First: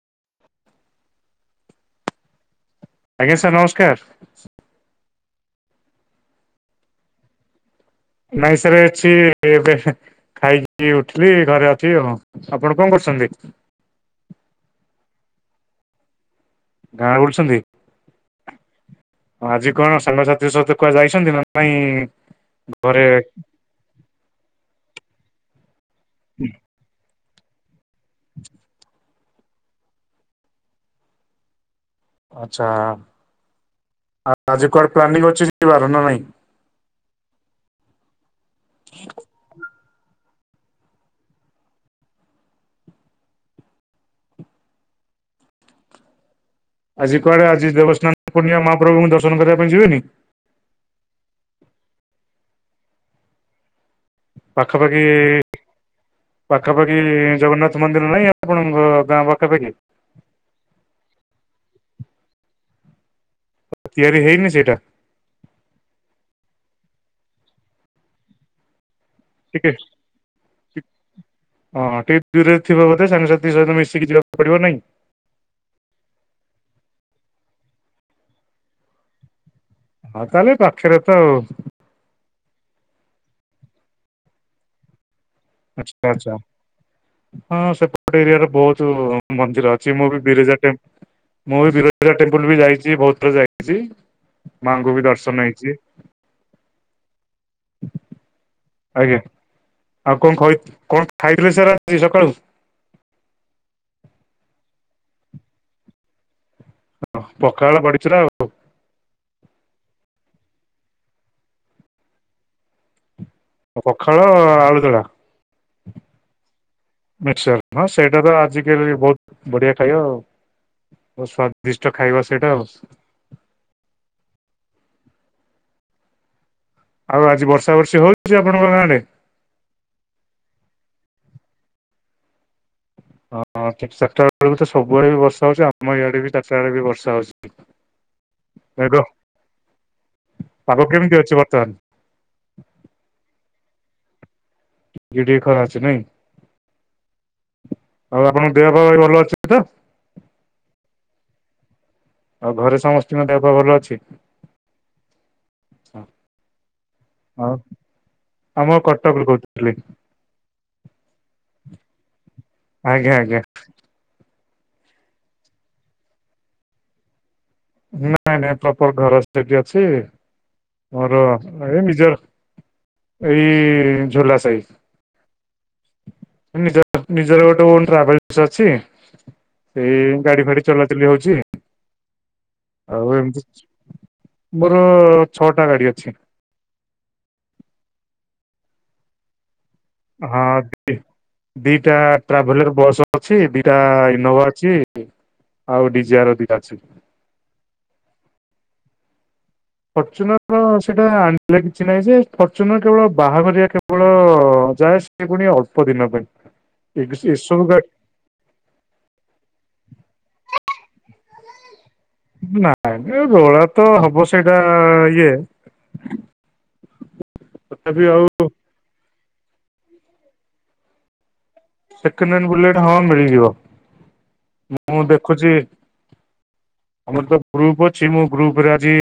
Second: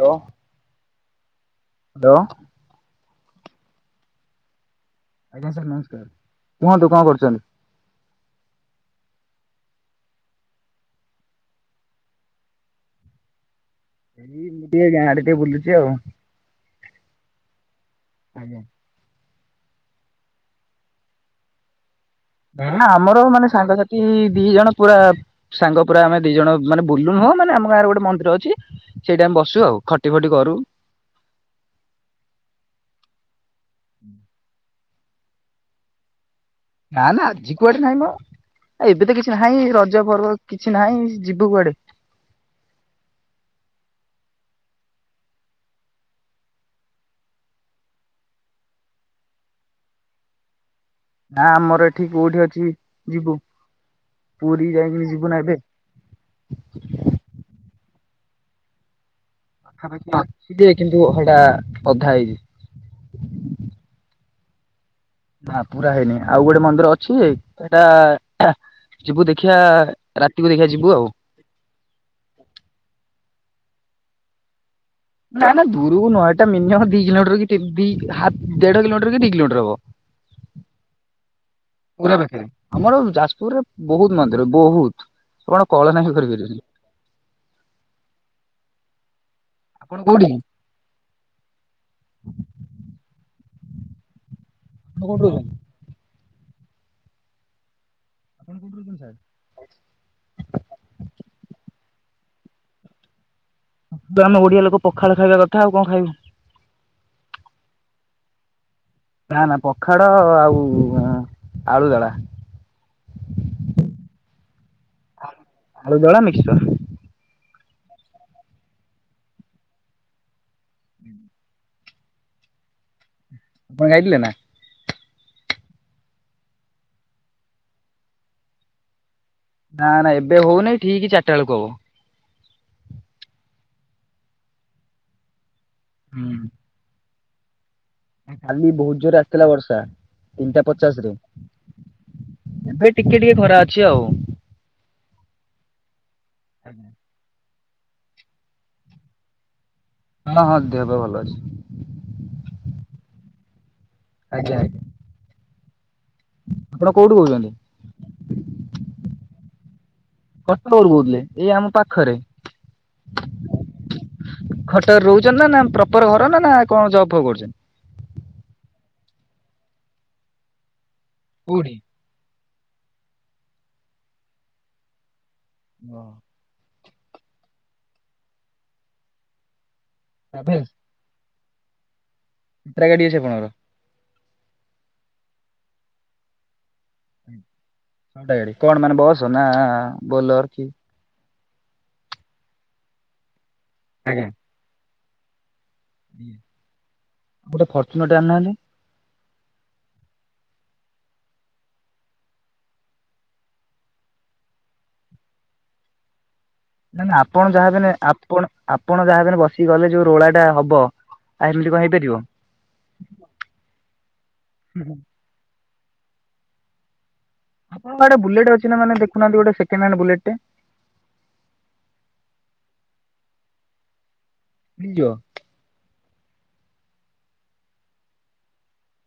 Hello hello ଆଜ୍ଞା, sir ନମସ୍କାର। ଆଜ୍ଞା, ସାର୍ ନମସ୍କାର। କଣ ଦୋକାନ କରିଚନ୍ତି? ନାଇଁ ସରେ ଅଛି ଏବେ ଖାଇକି ଉଠିଲି ଘରେ ଅଛି ଓ ଆପଣ କଣ କରୁଛନ୍ତି? ଏଇ ମୁଁ ଟିକେ ଗାଁ ଆଡେ ଟିକେ ବୁଲୁଛି ଆଉ ଗାଁରେ ବୁଲୁଛନ୍ତି? ଆଜ୍ଞା। ଆଜି କଣ ସାଙ୍ଗସାଥି ସହିତ କୁହା ଯାଇଛନ୍ତି? ନା ନାଇଁ ଘରେ ଆମର ମାନେ ସାଙ୍ଗସାଥି ଦି ଜଣ ପୁରା ସାଙ୍ଗ ପୁରାଆମେ ଦି ଜଣ ମାନ ବୁଲୁଁ ମାନେ, ଆମ ଗାଁରେ ଗୋଟେ ମନ୍ଦିର ଅଛି, ସେଇଠି ଆମେ ବସୁ ଆଉ ଖଟି ଫଟି କରୁ ଆଛା, ଆ ଆଜି କୁଆଡ ପ୍ଲାନିଂ ଅଛି ଯିବାର ନା ନାଇଁ? ନା, ନା, ଆଜି କୁଆଡେ ନହିଁ ମ? ଏବେ ତ କିଛି ନାହିଁ, ରଜ ପର୍ବ କିଛି ନାହିଁ ଯିବୁ କୁଆଡେ? [inaudible] ଆଜି କୁଆଡେ, ଆଜି ଦେବସ୍ନାନ ପୂର୍ଣିମା, ମହାପ୍ରଭୁଙ୍କୁ ଦର୍ଶନ କରିବା ପାଇଁ ଯିବେନି? ନା, ଆମର ଏଠି କୋଉଠି ଅଛି ଯିବୁ? ପୁରୀ ପାଖାପାଖି, ଯାଇକିନି ଯିବୁ ନା ଏବେ ପାଖାପାଖି ଜଗନ୍ନାଥ ମନ୍ଦିର ନା ପାଖାପାଖି ଅଛିଯେ -କିନ୍ତୁ ସେଟା ଅଧା ହେଇଛି। ହ ତିଆରି ହେଇନି ସେଇଟା? ନା ପୁରା ହେଇନି ଆଉ ଗୋଟେ ମନ୍ଦିର ଅଛିଯେ ହେଟା ଟିକେ ଆଉ। ହଁ ଟିକେ ଦୂରେରେ ଥିବା ବୋଧେ ସାଙ୍ଗସାଥି ମିଶିକି ଯିବାକୁ ପଡିବ ନାଇକି। ନା ନା ଦୂରକୁ ନୁହଁ ଏଇା ମିନିମମ ଦି କିଲୋମିଟର କି ଦି ହାତ ଦେଢ କିଲୋମିଟର କି ଦି କିଲୋମିଟର ହବ। ହଁ ତାହେଲେ ପାଖରେ ତ ଆଉ। ପୁରା ପାଖରେ ଆମର ଯାଜପୁରରେ ବହୁତ ମନ୍ଦିର ବହୁତ। ଆପଣ କଳନା ଆଛା ବି ଆଛା କରିପାରିବେନି। ହଁ ସେପଟ ଏରିଆ ର ବହୁତ ମନ୍ଦିର ଅଛି ଆପଣ ମୁଁ ବି କୋଉଠି ଆପଣ ବିରଜା ଟ ମୁଁ ବିରଜା ଟେମ୍ପଲ ବି ଯାଇଛି ବହୁତ ଥ ଯାଇ ଆଜି ମାଙ୍କୁ ବି କୋଉଠି ଦର୍ଶନ ରହୁଛନ୍ତି? ହେଇଛି। ଆଜ୍ଞା ଆଉ କଣ ଖ କଣ ଖାଇଥିଲ ସାର୍ ଆଛି ସକାଳୁ? ଆମ ଓଡିଆ ଲୋକ ପଖାଳ ଖାଇବା କଥା ଆଉ କଣ ଖାଇବୁ। ହ ପକାଳେ ବଡି ଚୁରା ଆଉ। ନା ନା ପଖାଡ ଆଉ ଆଳୁଦଳା। ପଖାଳ ଆଳୁଦଳା ଆଳୁ ଦଳା ମିକ୍ସଚର ମିକଚର୍। ହଁ ସେଇଟା ତ ଆଜିକାଲି ବହୁତ ବଢିଆ ଖାଇବା ଆଉ। ସ୍ଵାଦିଷ୍ଟ ଖାଇବା ସେଇଟା ଆଉ। ଆପଣ ଖାଇଥିଲେ ନା। ଆଉ ଆଜି ବର୍ଷା ବର୍ଷୀ ହଉଛି ଆପଣଙ୍କ ଗାଁ ଅଟେ? ନା ନା ଏବେ ହଉନେଇ ଠିକି ଚାରିଟା ବେଳକୁ ହବ। ହଁ ଠିକ୍ ଚାର ଟା ବେଳକୁ ତ ସବୁଆଡେ ବି ବର୍ଷା ହଉଛି ଆମ ଇଆଡେ ବି ହୁଁ ଚାରିଟା ବେ ବି ବର୍ଷା ହଉଛି। କାଲି ବହୁତ ମେଘ ଜୋରେ ଆସିଥିଲା ବର୍ଷା ତିନିଟା ପାଗ ପଚାଶ ରେ କେମିତି ଅଛି ବର୍ତ୍ତମାନ ଏବେ ଟିକେ ଟିକେ ଖରା ଅଛି ଆଉ। ଟିକିକ ଟିକ ଖରା ଅଛି ନାଇଁ। ଆଉ ଆପଣଙ୍କ ଦେହ ପା ଭଇ ଭଲ ଅଛନ୍ତି ତ। ହଁ ହଁ ଦେହବେ ଭଲ ଅଛି। ଆଉ ଘରେ ସମସ୍ତଙ୍କ ଦେହ ପା ଭଲ ଅଛି। ଆଜ୍ଞା ଆଜ୍ଞା। ହଁ। ଆପଣ କୋଉଠୁ କହୁଛନ୍ତି? ଆମ କଟକରୁ କହୁଥିଲି କଟକରୁ କହୁଥିଲେ ଏଇ ଆମ ପାଖରେ। ଆଜ୍ଞା ଆଜ୍ଞା। କଟକ ରେ ରହୁଛନ୍ତି ନା ନା ପ୍ରପର ଘର ନା ନା କଣ ଜବ୍ ଫବ୍ କରୁଛନ୍ତି? ନାଇଁ ନାଇଁ ପ୍ରପର ଘର ସେଠି ଅଛି ମୋର କୋଉଠି? ଏ ନିଜର। ଏଇ ଝୋଲା ସାହି। ହଁ। ନିଜ ନିଜର ଗୋଟେ ଓନ ଟ୍ରାଭେଲସ ଅଛି ସେଇ ଗାଡି ଫାଡି ଟ୍ରାଭେଲ୍ସ ଚଲାଚଲି ହଉଛି। କେତେଟା ଗାଡି ଆଉ ଏମିତି ଅଛିପଣଙ୍କର। ମୋର ଛଅଟା ଗାଡି ଅଛି। ଛଟା ଗାଡ଼ି କଣ ମାନେ ବସ ନା। ହଁ ବୋଲର କି ଦିଟା ଟ୍ରାଭେଲର ବସ୍ ଅଛି ଦିଟା ଆଜ୍ଞା। ଇନୋଭା ଅଛି। ଆଉ ଡିଜାଆର ଦିଟା ଅଛି। ଗୋଟେ ଫର୍ଚୁନରଟେ ଆଣୁନାହାନ୍ତି ଫର୍ଚୁନର ସେଇଟା ଆଣିଲେ କିଛି ନାହିଁ ଯେ ଫର୍ଚୁନର କେବଳ ବାହାଘରିଆ କେବଳ ହ ଯାହା ସେ ପୁଣି ଅଳ୍ପ ଦିନ ପାଇଁ। ନାଇ ନା ଏ- ଆପଣ ଏସବୁ ଗାଡି ଯାହାବ ଆପଣ ଆପଣ ଯାହାବ ବସିକି ଗଲେ ଯୋଉ ରୋଳା ଟା ହବ। [unintelligible] ନାଇଁ ରୋଳା ତ ହବ ସେଇଟା ଇଏ। ତଥାପି ଆପଣଙ୍କ ଆଡେ ଆଉ ବୁଲେଟ ଅଛି ନା ମାନେ ଦେଖୁନାହାନ୍ତି ଗୋଟେ ସେକଣ୍ଡ ହାଣ୍ଡ ବୁଲେଟ ଟେ। ସେକେଣ୍ଡ ହ୍ୟାଣ୍ଡ ବୁଲେଟ୍ ହଁ ମିଳିଯିବ ମୁଁ ମିଳିଯିବ ଦେଖୁଛି। ଆମର ତ ଗ୍ରୁପ ଅଛି ମୁଁ ଗ୍ରୁପ ରେ ଆଜି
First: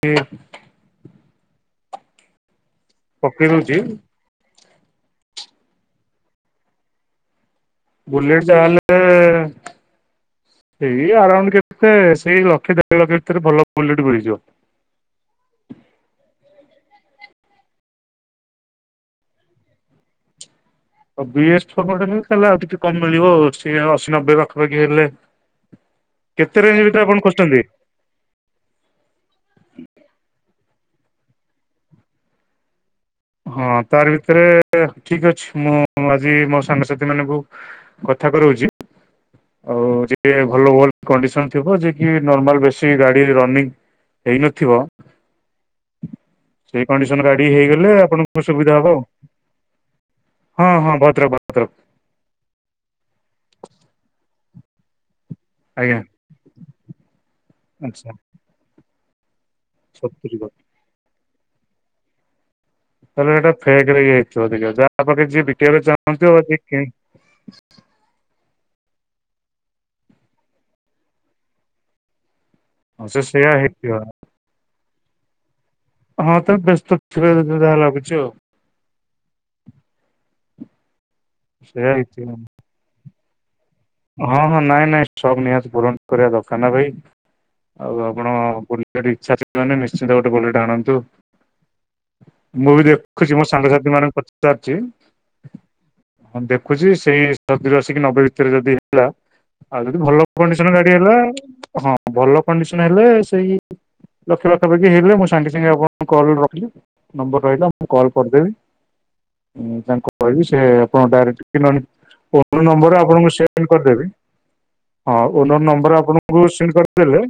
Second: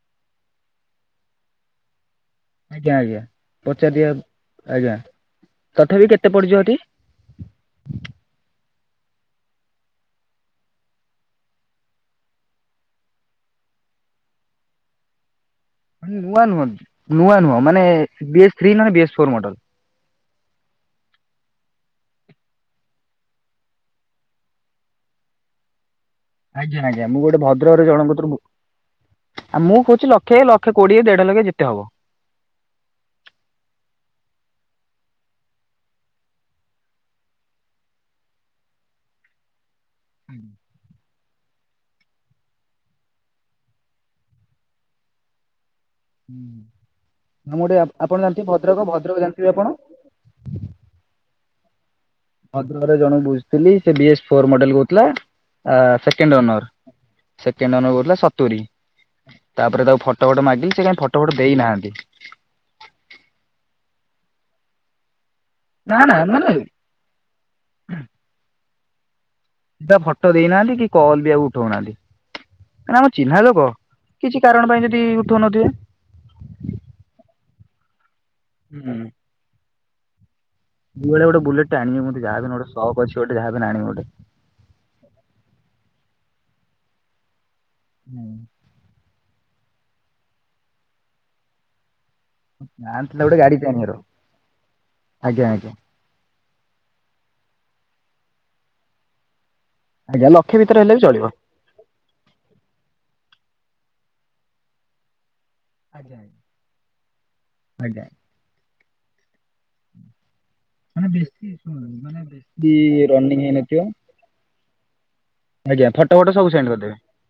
ଆଜ୍ଞା ଆଜ୍ଞା ପକେଇ ଦଉଛି ପଚାରଦିଅ ଆଜ୍ଞା ତଥାପି କେତେ ପଡିଯିବ ଟି? ବୁଲେଟ ଯା ହେଲେ ଏଇ ଆରାଉଣ୍ଡ କେତେ ସେଇ ଲକ୍ଷ ଦେଢ ଲକ୍ଷ ଭିତରେ ଭଲ ବୁଲେଟ ମିଳିଯିବ। [inaudible] ନୂଆ ନୁହଁ ନୂଆ ନୁହଁ ମାନେ ବିଏସ୍ ଥ୍ରୀ ନନେ BS four model. [inaudible] BS four model ହେଲେ ତାହାଲେ ଆଉ ଟିକେ କମ ମିଳିବ ଆଉ ସିଏ ଅଶୀ ନବେ ପାଖାପାଖି ହେଲେ। କେତେ ରେଞ୍ଜ ଆଜ୍ଞା, ଭିତରେ ଆଜ୍ଞା ଆପଣ ମୁଁ ଗୋଟେ ଖୋଜୁଛନ୍ତି? ଭଦ୍ରକରେ ଜଣଙ୍କୁ କତରୁ ବୁ, ଆ, ମୁଁ କହୁଚି ଲ ଲକ୍ଷେ ଲକ୍ଷେ କୋଡିଏ ଦେଢ ଲକ୍ଷେ ଯେତେ ହବ। ହଁ ତାରି ଭିତରେ ଠିକ ଅଛି ମୁଁ ଆଜି ମୋ ସାଙ୍ଗସାଥି ମାନଙ୍କୁ କ ଥା କରଉଚି। ହ ଆଉ ଯିଏ ଭଲ ଭଲ କଣ୍ଡିସନ୍ ଥିବ ଯେ କି ନର୍ମାଲ୍ ବେଶୀ ଗାଡି ରନିଂ ହେଇନଥିବ। ସେଇ କଣ୍ଡିସନ୍ ଗାଡି ମୁଁ ଗୋଟେ ହେଇଗଲେ ଆପଣ ଆପଣଙ୍କ ଜାଣିଥିବେ ସୁବିଧା ଭଦ୍ରକ ହବ। ଭଦ୍ରକ ଜାଣିଥିବେ ଆପଣ? ହଁ ହଁ ଭଦ୍ରକ ଭଦ୍ରକ। ଭଦ୍ରକରେ ଜଣେ ବୁଝୁଥିଲି ସେ ବି ଏସ୍ ଫୋର୍ ମଡେଲ୍ କହୁଥିଲା। ଆ, ଆଜ୍ଞା ସେକେଣ୍ଡ ଅନର୍ ସେକେଣ୍ଡ ଅନର୍ ଆଚ୍ଛା କହୁଥିଲା ସତୁରୀ। ତାପରେ ତାକୁ ଫଟୋ ସତୁରି ଫଟୋ କୋଟି ମାଗିଲି ସେ କାଇଁ ଫଟୋ ଫଟୋ ଦେଇନାହାନ୍ତି। ତାହାଲେ ଏଟା ଫେକ୍ ରେ ଇଏ ହେଇଥିବ ଦେଖିବ ଯାହା ପାଖରେ ଯିଏ ବି କିବାକୁ ନା ନା ଚାହୁଁଥିବ ମାନେ ବାକି କି ତା ଫଟୋ ଦେଇନାହାନ୍ତି କି। କଲ୍ ବି ଆଉ ଉଠଉନାହାନ୍ତି। ନା ହଁ ଆମ ସେ ଚିହ୍ନା ସେଇଆ ଲୋକ ହେଇଥିବ କିଛି କାରଣ ପାଇଁ ଯଦି ଉଠୁଉନଥିବେ। ହଁ ତ ବ୍ୟସ୍ତ ଥିବେ [inaudible] ଯାହା ଲାଗୁଛି। ହୁଁ। ଯୁଆଡେ ଗୋଟେ ବୁଲେଟ ଟେ ସେଇଆ ଆଣିମି ମୁଁ [unintelligible] ହେଇଥିବ ଯାହା ବି ହେନେ ଗୋଟେ ସକ୍ ଅଛି ଗୋଟେ ଯାହା ହଁ, ହଁ ନାଇଁ ନାଇଁ ସକ୍ ନିହାତି ପୂରଣ କରିବା ଦରକାର ନା ଭାଇ। ଆଉ ଆପଣ ହୁଁ ବୁଲ [unintelligible] ଇଚ୍ଛା ଅଛି ମାନେ ନିଶ୍ଚିନ୍ତ ଗୋଟେ ବୁଲେଟ ଆଣନ୍ତୁ। ମୁଁ ବି ଆଣିଥିଲେ ଦେଖୁଚି ଗୋଟେ ମୋ ଗାଡିଟେ ସାଙ୍ଗସାଥି ଆଣିବାର ମାନଙ୍କୁ ପଚାରିଛି ଆଜ୍ଞା ଆଜ୍ଞା ହଁ ଦେ ଖୁଛି ସେଇ ସତୁରୀ ଅଶୀ କି ନବେ ଭିତରେ ଯଦି ହେଲା ଆଉ ଯଦି ଭଲ ଆଜ୍ଞା ଲକ୍ଷେ କଣ୍ଡିସନ ଭିତରେ ଗାଡି ହେଲେ ବି ହେଲା ଚଳିବ। ହଁ ଭଲ କଣ୍ଡିସନ ହେଲେ ସେଇ ଲକ୍ଷ ପାଖାପାଖି ହେଲେ ମୁଁ ସାଙ୍ଗେ ସାଙ୍ଗେ ଆପଣଙ୍କୁ ଆଜ୍ଞା କଲ୍ ରଖିଲେ। ନମ୍ବର୍ ରହିଲା ମୁଁ ଆଜ୍ଞା କଲ୍ କରିଦେବି। ମୁଁ, ତାଙ୍କୁ କହିବି ସେ ସେ ଆପଣ ମାନେ ଡାଇରେକ୍ଟ ବେଶୀ କି ନନେ ଶୁଣୁ ମାନେ ଫୋନ୍ ବେଶୀ ନମ୍ବର୍ ଆପଣଙ୍କୁ ରନିଂ ସେ [inaudible] ହେଇନଥିବ। କରିଦେବି। ହଁ ଓନର୍ ଆଜ୍ଞା ନମ୍ବର୍ ଫଟୋ ଫଟୋ ଆପଣଙ୍କୁ ସବୁ ସେଣ୍ଡ କରିଦେବେ କରିଦେଲେ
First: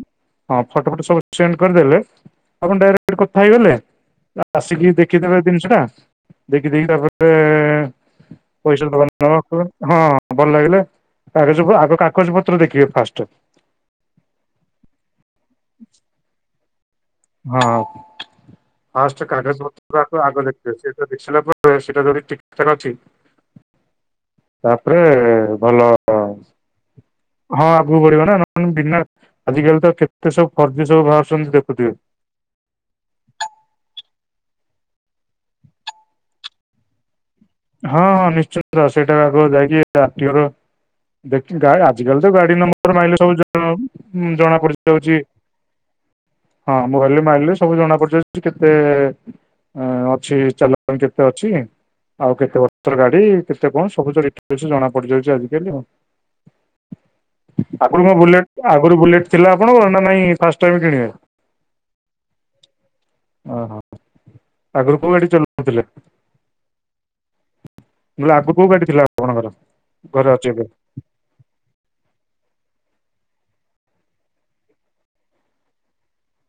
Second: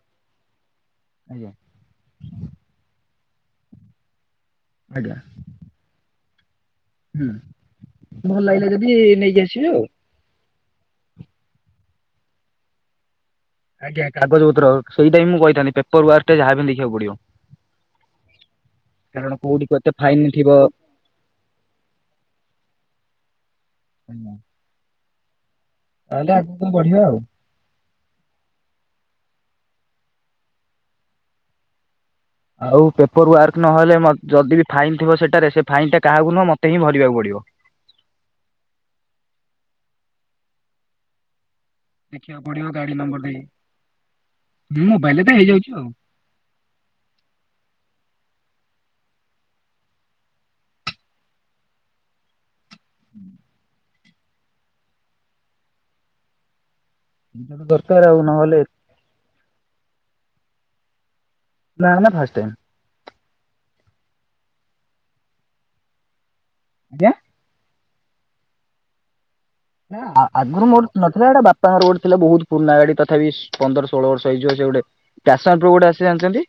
ହଁ ଫଟୋ ଫୋଟ ସବୁ ଆଜ୍ଞା ସେଣ୍ଡ କରିଦେଲେ ଆପଣ ଡାଇରେକ୍ଟ [inaudible] କଥା ହେଇଗଲେ ଆସିକି ଆଜ୍ଞା ଦେଖିଦେବେ ଜିନିଷ ଟା। ଦେଖି ଦେଇ ତାପରେ ହୁଁ ଭଲ ଲାଗିଲା ପଇସା ଯଦି ଦବା ନବା ନେଇକି ଆସିବେ ଆଉ। କରିବାନି ହଁ ଭଲ ଲାଗିଲେ କାଗଜକୁ ଆଗ କାଗଜ ପତ୍ର ଦେଖିବେ ଫାଷ୍ଟ। ଆଜ୍ଞା କାଗଜ ପତ୍ର ସେଇଟା ହିଁ ମୁଁ କହିଥାନ୍ତିି ପେପର୍ ୱାର୍କ ଟା ଯାହାବି ହେନେ ଦେ ହଁ। ଫାଷ୍ଟ କାରଣ କୋଉଠି କାଗଜ କେତେ ପତ୍ର [inaudible] ଫାଇନ ଆକୁ ଆଗ ଥିବ ଦେଖିବେ। ସେଗୁଡା ଦେଖି ସାରିଲା ପରେ ସେଟା ଯଦି ଠିକଠାକ ଅଛି ଆଜ୍ଞା। ପରେ ଭଲ ବଢିବା ଆଉ। ହଁ ଆଗକୁ ବଢିବ ନା ନନେ ବିନା ଆଜିକାଲି ତ କେତେ ସବୁ ଫର୍ଜି ସବୁ ବାହାରୁଛନ୍ତି ଦେଖୁଥିବେ। ଆଉ ପେପର୍ ୱାର୍କ ନହେଲେ ମୋ ଯଦି ବି ଫାଇନ୍ ଥିବ ସେଟାରେ ସେ ଫାଇନ୍ ଟା କାହାକୁ ନୁହଁ ମୋତେ ହିଁ ଭରିବାକୁ ପଡିବ। ହଁ ହଁ ନିଶ୍ଚିନ୍ତ ସେଟା ଆଗ ଯାଇକି ଆରଟିଓ ର ଗା ଆଜିକାଲି ତ ଦେଖିବାକୁ ଗାଡି ପଡିବ ନମ୍ବର୍ ମାଇଲେ ନମ୍ବର ସବୁ ଦେଇ ଜଣାଉ ଉଁ, ଜଣା ପଡି ଯାଉଛି। ମୋବାଇଲରେ ତ ହେଇଯାଉଛି ଆଉ। ହଁ ମୋବାଇଲ୍ ରେ ମାଇଲି ସବୁ ଜଣା ପଡିଯା ଯେ କେତେ ଅଁ, ଅଛି ଚାଲାଣ କେତେ ଅଛି। ଆଉ କେତେ ଗାଡି କେତେ କଣ ସବୁ ଜଣା ପଡିଯାଉଛି ଆଜିକାଲି ଆଉ। ସେଇଟା ତ ଦରକାର ଆପଣଙ୍କର ଆଉ ବୁଲେଟ୍ ନହେଲେ ଆଗରୁ ବୁଲେଟ୍ ଥିଲା ଆପଣଙ୍କ ନା ନାଇଁ ଫାଷ୍ଟ ଟାଇମ କିଣିଲେ। ନା ନା ଫାଷ୍ଟ ଟାଇମ୍। ଓହୋ ଆଗରୁ କୋଉ ଗାଡ଼ି ଚଲଉ ଥିଲ କି? ଆଜ୍ଞା। ଆଗ କୋଉ ଗାଡ଼ି ଥିଲା? ଆପଣଙ୍କର? ଘରେ ଅଛି ଏବେ ଆଗରୁ ମୋର ନଥିଲା ଏଟା ବାପା ଘର ଗୋଟେ ଥିଲେ ବହୁତ- ପୁରୁଣା ଗାଡି ତଥାପି ପନ୍ଦର ଷୋହଳ ବର୍ଷ ହେଇଯିବ ସେ ଗୋଟେ ପେଶନ ପ୍ରୋ ଗୋଟେ ଆସେ ଜାଣିଛନ୍ତି।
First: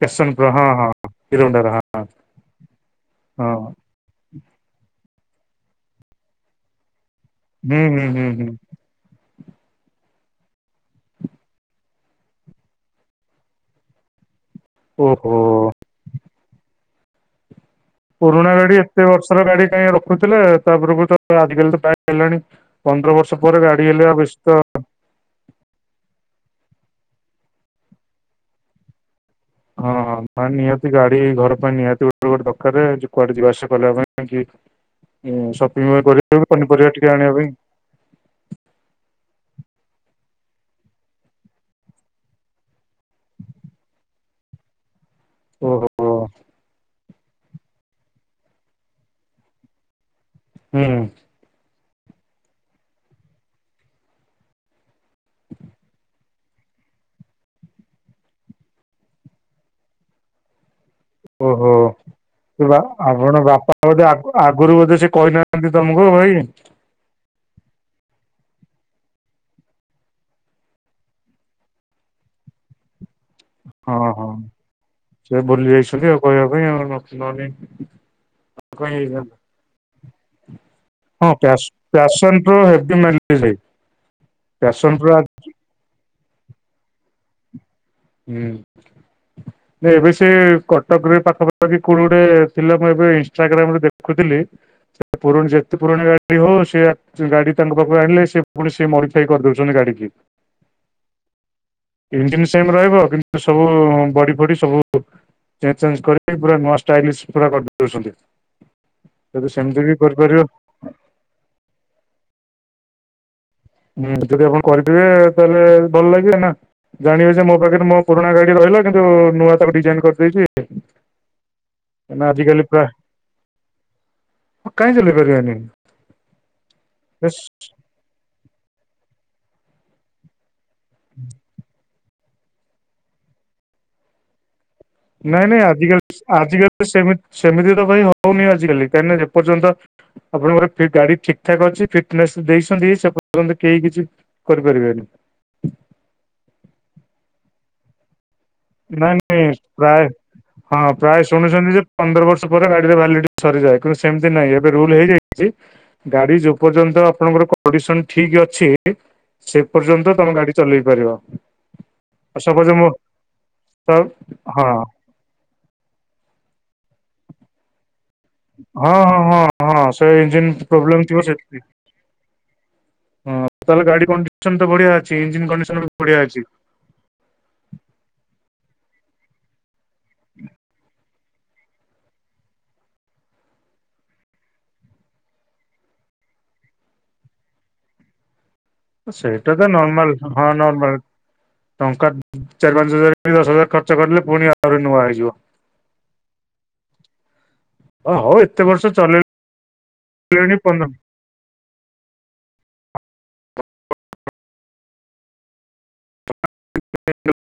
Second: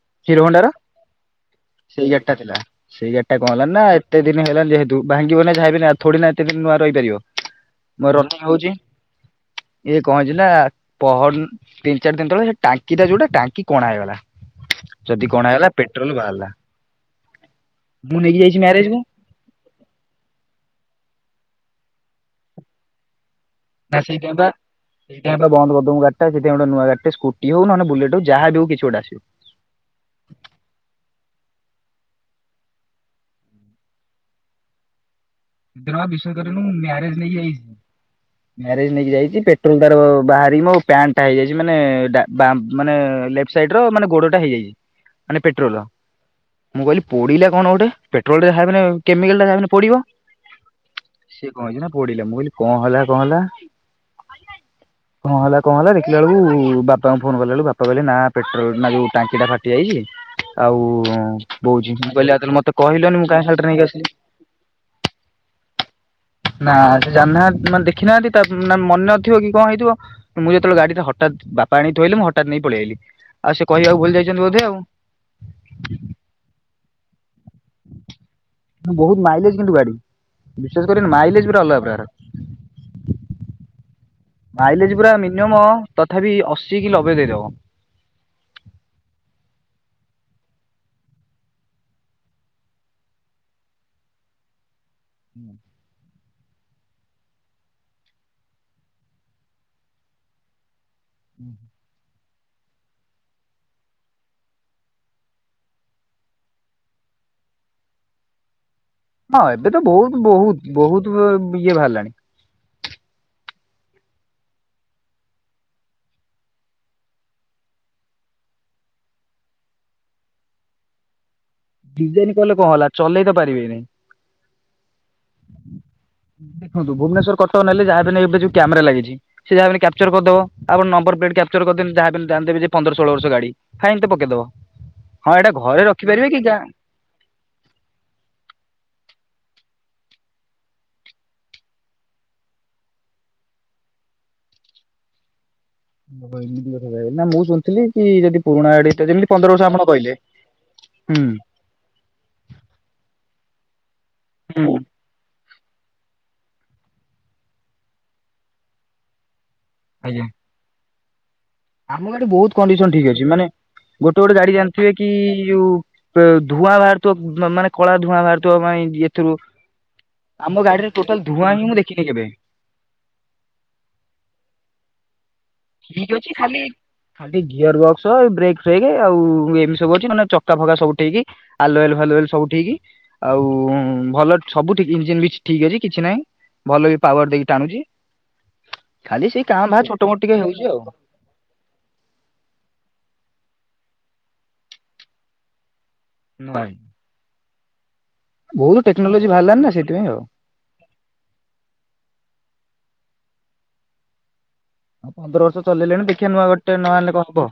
ପେସନ ପ୍ରୋ ହଁ ହୀରୋହଣ୍ଡାର ହଁ ହିରୋ ହୋଣ୍ଡାର ହଁ ହଁ। ସେଇ ଗାଡି ଟା ଥିଲା ସେଇ ଗାଡି ଟା କଣ ହଁ। ହେଲାଣି ନା ଏତେ ଦିନ ହେଲାଣି ଯେହେତୁ ଭାଙ୍ଗିବ ନା ଯାହା ବିି ନା ଥୋଡି ନା ଏତେ ଦିନ ନୂଆ ରହିପାରିବ। ହୁଁ ହୁଁ ମୋର ହୁଁ ରନିଂ ହୁଁ। ହଉଛି ଇଏ କଣ ହେଇଚି ନା ପହର ତିନି ଚାରି ଦିନ ତଳେ ସେ ଟାଙ୍କି ଟା ଯୋଉଟା ଟାଙ୍କି କଣା ହେଇଗଲା। ଯଦି ଓହୋ। କଣା ହେଇଗଲା ପେଟ୍ରୋଲ ବାହାରିଲା ମୁଁ ନେଇକି ପୁରୁଣା ଯାଇଛି ଗାଡି ମ୍ୟାରେଜ କୁ ଏତେ ବର୍ଷର ଗାଡି କାହିଁ ରଖୁଥିଲେ ତାପରକୁ ଆଜିିକାଲି ତ ପ୍ରାଏ ହେଲାଣି ପନ୍ଦର ବର୍ଷ ପରେ ଗାଡି ନା ହେଲେ ଆଉ ବେଶୀ ସେଥିପାଇଁ ବା ତ ସେଥିପାଇଁ ବନ୍ଦ କରିଦବୁ ଗାଡି ଟା ସେଥିପାଇଁ ଗୋଟେ ନୂଆ ଗା ଗୋଟେ ସ୍କୁଟି ହଉ ନହଲେ ବୁଲେଟ ହଉ ଯାହା ବି ହୋଉ କିଛି ଗୋଟେ ଆସିବ। ହଁ ହଁ ମ ନିହାତି ଗାଡି ଘର ପାଇଁ ନିହାତି ଗୋଟେ ଗୋଟେ ଦରକାର କୁଆଡେ ଯିବା ଆସିବା କରିବା ପାଇଁ କି ସେଦିନ ସପିଙ୍ଗ ବା ବିଶ୍ୱାସ କରିବାକୁ କରିବୁନୁ ମୁଁ ପନିପରିବା ଟିକେ ମ୍ୟାରେଜ ଆଣିବା ନେଇକି ପାଇଁ ଯାଇଚି ମ୍ୟାରେଜ ନେଇକି ଯାଇଚି ପେଟ୍ରୋଲ ତାର ବା ବୋହି ମୋ ପଣ୍ଟଟା ହେଇଯାଇଚି ମାନେ ଡା ବା ମାନେ ଲେପ୍ଟ ସାଇଡ୍ ର ମାନେ ଗୋଡଟା ହେଇଯାଇଚି। ମାନେ ପେଟ୍ରୋଲ ଓହୋ ମୁଁ କହିଲି ପଡିଲା କଣ ଗୋଟେ ପେଟ୍ରୋଲ ଯାହାବିହେଲେ କେମିକାଲଟା ଯାହାବି ହେନେ ପଡିବ ହୁଁ ସେ କଣ ହେଇଚି ନା ପଡିଲା ମୁଁ କହିଲି କଣ ହେଲା କଣ ହେଲା କଣ ହେଲା କଣ ହେଲା ଦେଖିଲା ଅଳକୁ ବାପାଙ୍କୁ ଫୋନ କଲା ବେଳକୁ ବାପା କହିଲେ ନା ପେଟ୍ରୋଲ ନା ଯୋଉ ଟାଙ୍କି ଟା ଫାଟି ଯାଇଚି ଆଉ ଓହୋ ବୋଉଛି ମୁଁ କହିଲି ଆଉ ତାହେଲେ ମତେ ବା କହିଲନି ମୁଁ ଆପଣ କାହିଁ ଖାଲିଟାରେ ବାପା ନେଇକି ଆସିଲି। ବୋଧେ ଆଗ ଆଗରୁ ବୋଧେ ସେ, କହିନାହାନ୍ତି ତମକୁ ଭାଇ? ଜାହାନ୍ତିାନ ଦେଖିନାହାନ୍ତି ତା ମେ ମନେ ନଥିବ କି କଣ ହେଇଥିବ ମୁଁ ଯେତେବେଳେ ଗାଡି ଟା ହଠାତ୍ ବାପା ଆଣିଥହିଲେ ମୁଁ ହଠାତ୍ ନେଇ ପଳେଇ ଆଇଲି ଆଉ ସେ ହଁ କହିବାକୁ ଭୁଲି ହଁ ଯାଇଛନ୍ତି ବୋଧେ ଆଉ ସେ ଭୁଲି ଯାଇଛନ୍ତି ଆଉ କହିବା ପାଇଁ ଆଉ ନ ନଥିଲନି। ବହୁତ ମାଇଲେଜ୍ କିନ୍ତୁ ଗାଡି। ବିଶ୍ୱାସ କରିବନି ହଁ ମାଇଲେଜ୍ ପୁରା ଅଲଗ ପ୍ୟାସନ ପ୍ରୋ ହେଭି ମାଇଲେଜ ପ୍ରକାର। ଭାଇ ପ୍ୟାସନ ମାଇଲେଜ୍ ପ୍ରୋ ପୁରା ମିନିମମ୍ ତଥାପି ଅଶୀ କି ଲବେ ଦେଇଦବ। ହୁଁ। ଏବେ ସେ କଟକ ରେ ପାଖପାଖି କୋଉ ଗୋଟେ ଥିଲା ଏବେ ଇନଷ୍ଟାଗ୍ରାମ ରେ ଦେଖୁଥିଲି। ପୁରୁଣ ଯେତେ ପୁରୁଣା ଗାଡି ହଉ ସେ ଗାଡି ତାଙ୍କ ପାଖକୁ ଆଣିଲେ ସେ ପୁଣି ସେ ମଡିଫାଏ କରିଦଉଚନ୍ତି ଗାଡି କି। ହୁଁ ହୁଁ। ଇଞ୍ଜିନ ସେମ୍ ରହିବ କିନ୍ତୁ ସବୁ ବଡି ଫଡି ସବୁ ଚେଞ୍ଜ ଚାଞ୍ଜ କରିକି ପୁରା ନୂଆ ଷ୍ଟାଇଲିସ ପୁରା କରି ଦୋଉଚନ୍ତି। ହଁ ଏବେ ତ ବହୁତ ବହୁତ ବହୁତ ଇଏ ବାହାରିଲାଣି। ହୁଁ ଯଦି ଆପଣ କରିପାରିବେ ତାହେଲେ ଭଲ ଲାଗିବେ ନା? ଜାଣିବେ ଯେ ମୋ ପାଖରେ ମୋ ପୁରୁଣା ଗାଡି ରହିଲା କିନ୍ତୁ ନୂଆ ତାକୁ ଡିଜାଇନ କରିଦେଇଚି। ଡିଜାଇନ୍ କଲେ କଣ ହେଲା ଚଲେଇ ତ ପାରିବେନି। କାହିଁ ଚଲେଇ ପାରିବାନି ଦେଖନ୍ତୁ ବେଶ୍ ଭୁବନେଶ୍ଵର କଟକ ନେଲେ ଯାହାବ ନ ଏବେ ଯୋଉ କ୍ୟାମେରା ଲାଗିଚି ସେ ଯାହା ହେନେ କ୍ୟାପଚର୍ କରିଦବ ଆପଣ ନମ୍ବର ପ୍ଲେଟ୍ କ୍ୟାପଚର୍ କରିଦିଅନ୍ତି ଯାହାବି ହେଲେ ଜାଣିଦେବେ ଯେ ପନ୍ଦର ଷୋଳ ବର୍ଷ ଗାଡି ଫାଇନ୍ ତ ପକେଇଦବ। ନାଇଁ ନାଇଁ ଆଜିିକାଲି ଆଜିକାଲି ସେମି ସେମିତି ତ କାଇଁ ହଉନି ଆଜିକାଲି କାହିଁକି ନା ଏପର୍ଯ୍ୟନ୍ତ ତ ଆପଣଙ୍କର ଗାଡି ଠିକ ଠାକ୍ ଅଛି ଫିଟନେସ୍ ଦେଇଛନ୍ତି ସେ ପର୍ଯ୍ୟନ୍ତ କେହି କିଛି କରିପାରିବେନି। ନା ମୁଁ ଶୁଣିଥିଲି କି ଯଦି ପୁରୁଣା ଗାଡିଟା ନାଇ ଯେମିତି ପନ୍ଦର ନାଇଁ ବର୍ଷ ଆପଣ ପ୍ରାୟ କହିଲେ ହଁ ହୁଁ। ପ୍ରାୟ ଶୁଣିୁଛନ୍ତି ଯେ ପନ୍ଦର ବର୍ଷ ପରେ ଗାଡିରେ ଭାଲିଡି ସରିଯାଏ କିନ୍ତୁ ସେମିତି ନାହିଁ ଏବେ ହୁଁ ରୁଲ ହେଇଯାଇ ଚି ଗାଡି ଯେ ପର୍ଯ୍ୟନ୍ତ ଆପଣଙ୍କର କଣ୍ଡିସନ ଠିକ ଅଛି ସେ ପର୍ଯ୍ୟନ୍ତ ଆଜ୍ଞା। ତମ ଗାଡି ଚଲେଇ ପାରିବ। ଆମ ଗାଡି ଆଉ ବହୁତ ସପୋଜ ମୁଁ କଣ୍ଡିସନ ଠିକ୍ ଅଛି ମାନେ ହଁ ଗୋଟେ ଗୋଟେ ଗାଡି ହଁ ଜାଣିଥିବେ କି ଧୂଆଁଯଉ ବାହାରୁଥିବ ମାନେ କଳା ଧୂଆଁ ବାହାରୁଥିବା ପାଇଁ ଏଥିରୁ ହଁ ହଁ ହଁ ସେ ଇଞ୍ଜିନ ଆମ ଗାଡିରେ ଟୋଟାଲ ଧୂଆଁ ହିଁ ମୁଁ ଦେଖିନି କେବେ ହୁଁ ତାହେଲେ ଗାଡି କଣ୍ଡିସନ ତ ବଢିଆ ଅଛି। ଇଞ୍ଜିନ କଣ୍ଡିସନ ବି ଠିକ ବଢିଆ ଅଛି ଖାଲି ଖାଲି ଗିଅରବକ୍ସ ବ୍ରେକ ଫ୍ରେକ ଆଉ ଏମ ସବୁ ଅଛି ନହେନେ ଚକା ଫକା ସବୁଠିକ। ଆଲୁଏଲ ଫାଲୁଏଲ ସବୁ ଠିକ ଆଉ ଭଲ ସବୁଠିକ ଇଞ୍ଜିନ୍ ବି ଠିକ ଅଛି କିଛି ନାଇଁ। ଭଲ ବି ପାୱାର ଦେଇକି ଟାଣୁଛି। ଖାଲି ସେଇ ସେଇଟା କାଁ ତ ଭାଁ ଛୋଟ ନର୍ମାଲ ମୋଟ ଟିକେ ହଁ ହଉଛି ଆଉ। ନର୍ମାଲ ଟଙ୍କା ଚାରି ପାଞ୍ଚ ହଜାର ଦଶ ହଜାର ଖର୍ଚ୍ଚ କରିଲେ ପୁଣି ଆହୁରି ନୂଆ ହେଇଯିବ। ନାଇଁ। ଓ ହଉ ଏତେ ବହୁତ ବର୍ଷ ଟେକ୍ନୋଲୋଜି ବାହାରିଲାଣି ନା ସେଇଥିପାଇଁ ଆଉ। ଚଲେଇଣି ପନ୍ଦର ଆଉ ପନ୍ଦର ବର୍ଷ ଚଲେଇଲେଣି ଦେଖିଆ ନୂଆ ଗାଡ଼ିଟେ ନଆଣିଲେ କଣ ହବ।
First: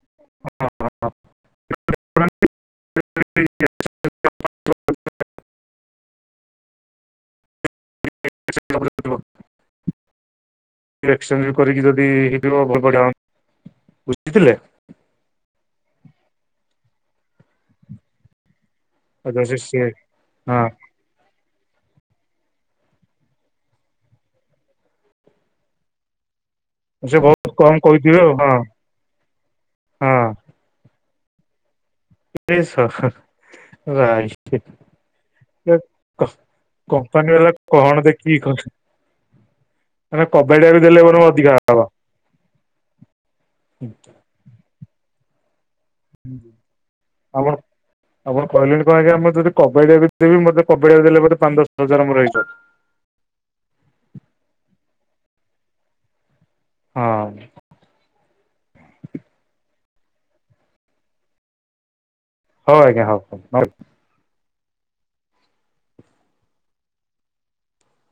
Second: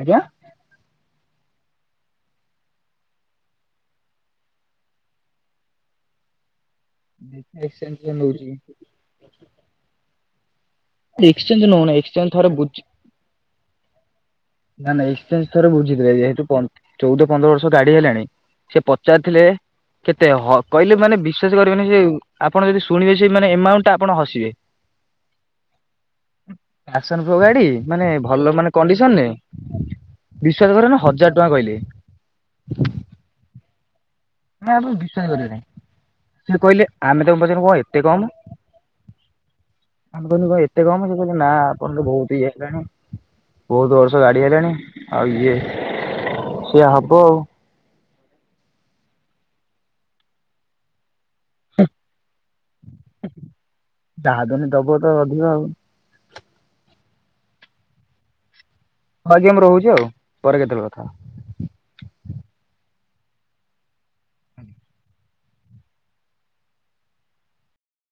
ଆଜ୍ଞା। [unintelligible] ନ [inaudible] ଏକ୍ସଚେଞ୍ଜ କରିକି ଯଦି ଏକ୍ସଚେଞ୍ଜ ଥରେ ହେଇଥିବ ବୁଝି [inaudible] ନା ନା ଏକ୍ସଚେଞ୍ ଥରେ ବୁଝିଥିଲେ ଯେହେତୁ ଚଉଦ ପନ୍ଦର ବର୍ଷ ଗାଡି ହେଲାଣି ସେ ପଚାରିଥିଲେ ଆଚ୍ଛା ସେ ସେ କେତେ ହ ହଁ କହିଲେ ମାନେ ବି ବିଶ୍ୱାସ କରିବେନି ସେ ଆପଣ ଯଦି ଶୁଣିବେ ସେ ମାନେ ଏମାଉଣ୍ଟ ଟା ଆପଣ ହସିବେ। ସେ ଆସନପ ବହୁତ ଗାଡି କମ ମାନେ କହିଥିବେ ଆଉ ଭଲ ହଁ ମାନେ କଣ୍ଡିସନରେ ବିଶ୍ୱାସ କରିଅନି ହଜାର ଟଙ୍କା କହିଲେ। [inaudible] ଭାଇ, ନା ଆପଣ ବିଶ୍ୱାସ କରିବେନି। ସେ କହିଲେ ଆମେ କମ୍ପାନୀ ତାଙ୍କୁ ବାଲା ପଚାରିଲୁ କଣ ଏତେ କହଣ କମ୍ ଦେଖିକି କହ। ଆମେ କହିଲୁ କଣ ଏତେ ଦେଲେ କମରେ ବରଂ କହିଲେ ନା ଅଧିକା ହବ ଆପଣ ତ ବହୁତ ଇଏ ହେଲାଣି। ବହୁତ ବର୍ଷ ଗାଡି ହେଲାଣି ଆଉ ଇଏ ସିଏ ହବ ଆଉ। ଆପଣ ଆପଣ କହିଲେନି କଣପାଇଁ କେଜାଣି ମତେ ଯଦି କବାଡିଆକୁ ବିକି ଦେବି ମତେ କବାଡିଆକୁ ଦେଲେ ପରେ ପାଞ୍ଚ ଦଶ ହଜାର ମୋର ହେଇଯିବ। ସବୁ ତ ଅଧିକ ଆଉ। ହଁ। ହଁ ଆଜ୍ଞା ମୁଁ ରହୁଛି ଆଉ ପରେ କେତେବେଳେ କଥା ହବା। ହଉ ଆଜ୍ଞା ହଉ ହଉ ରହିଲି।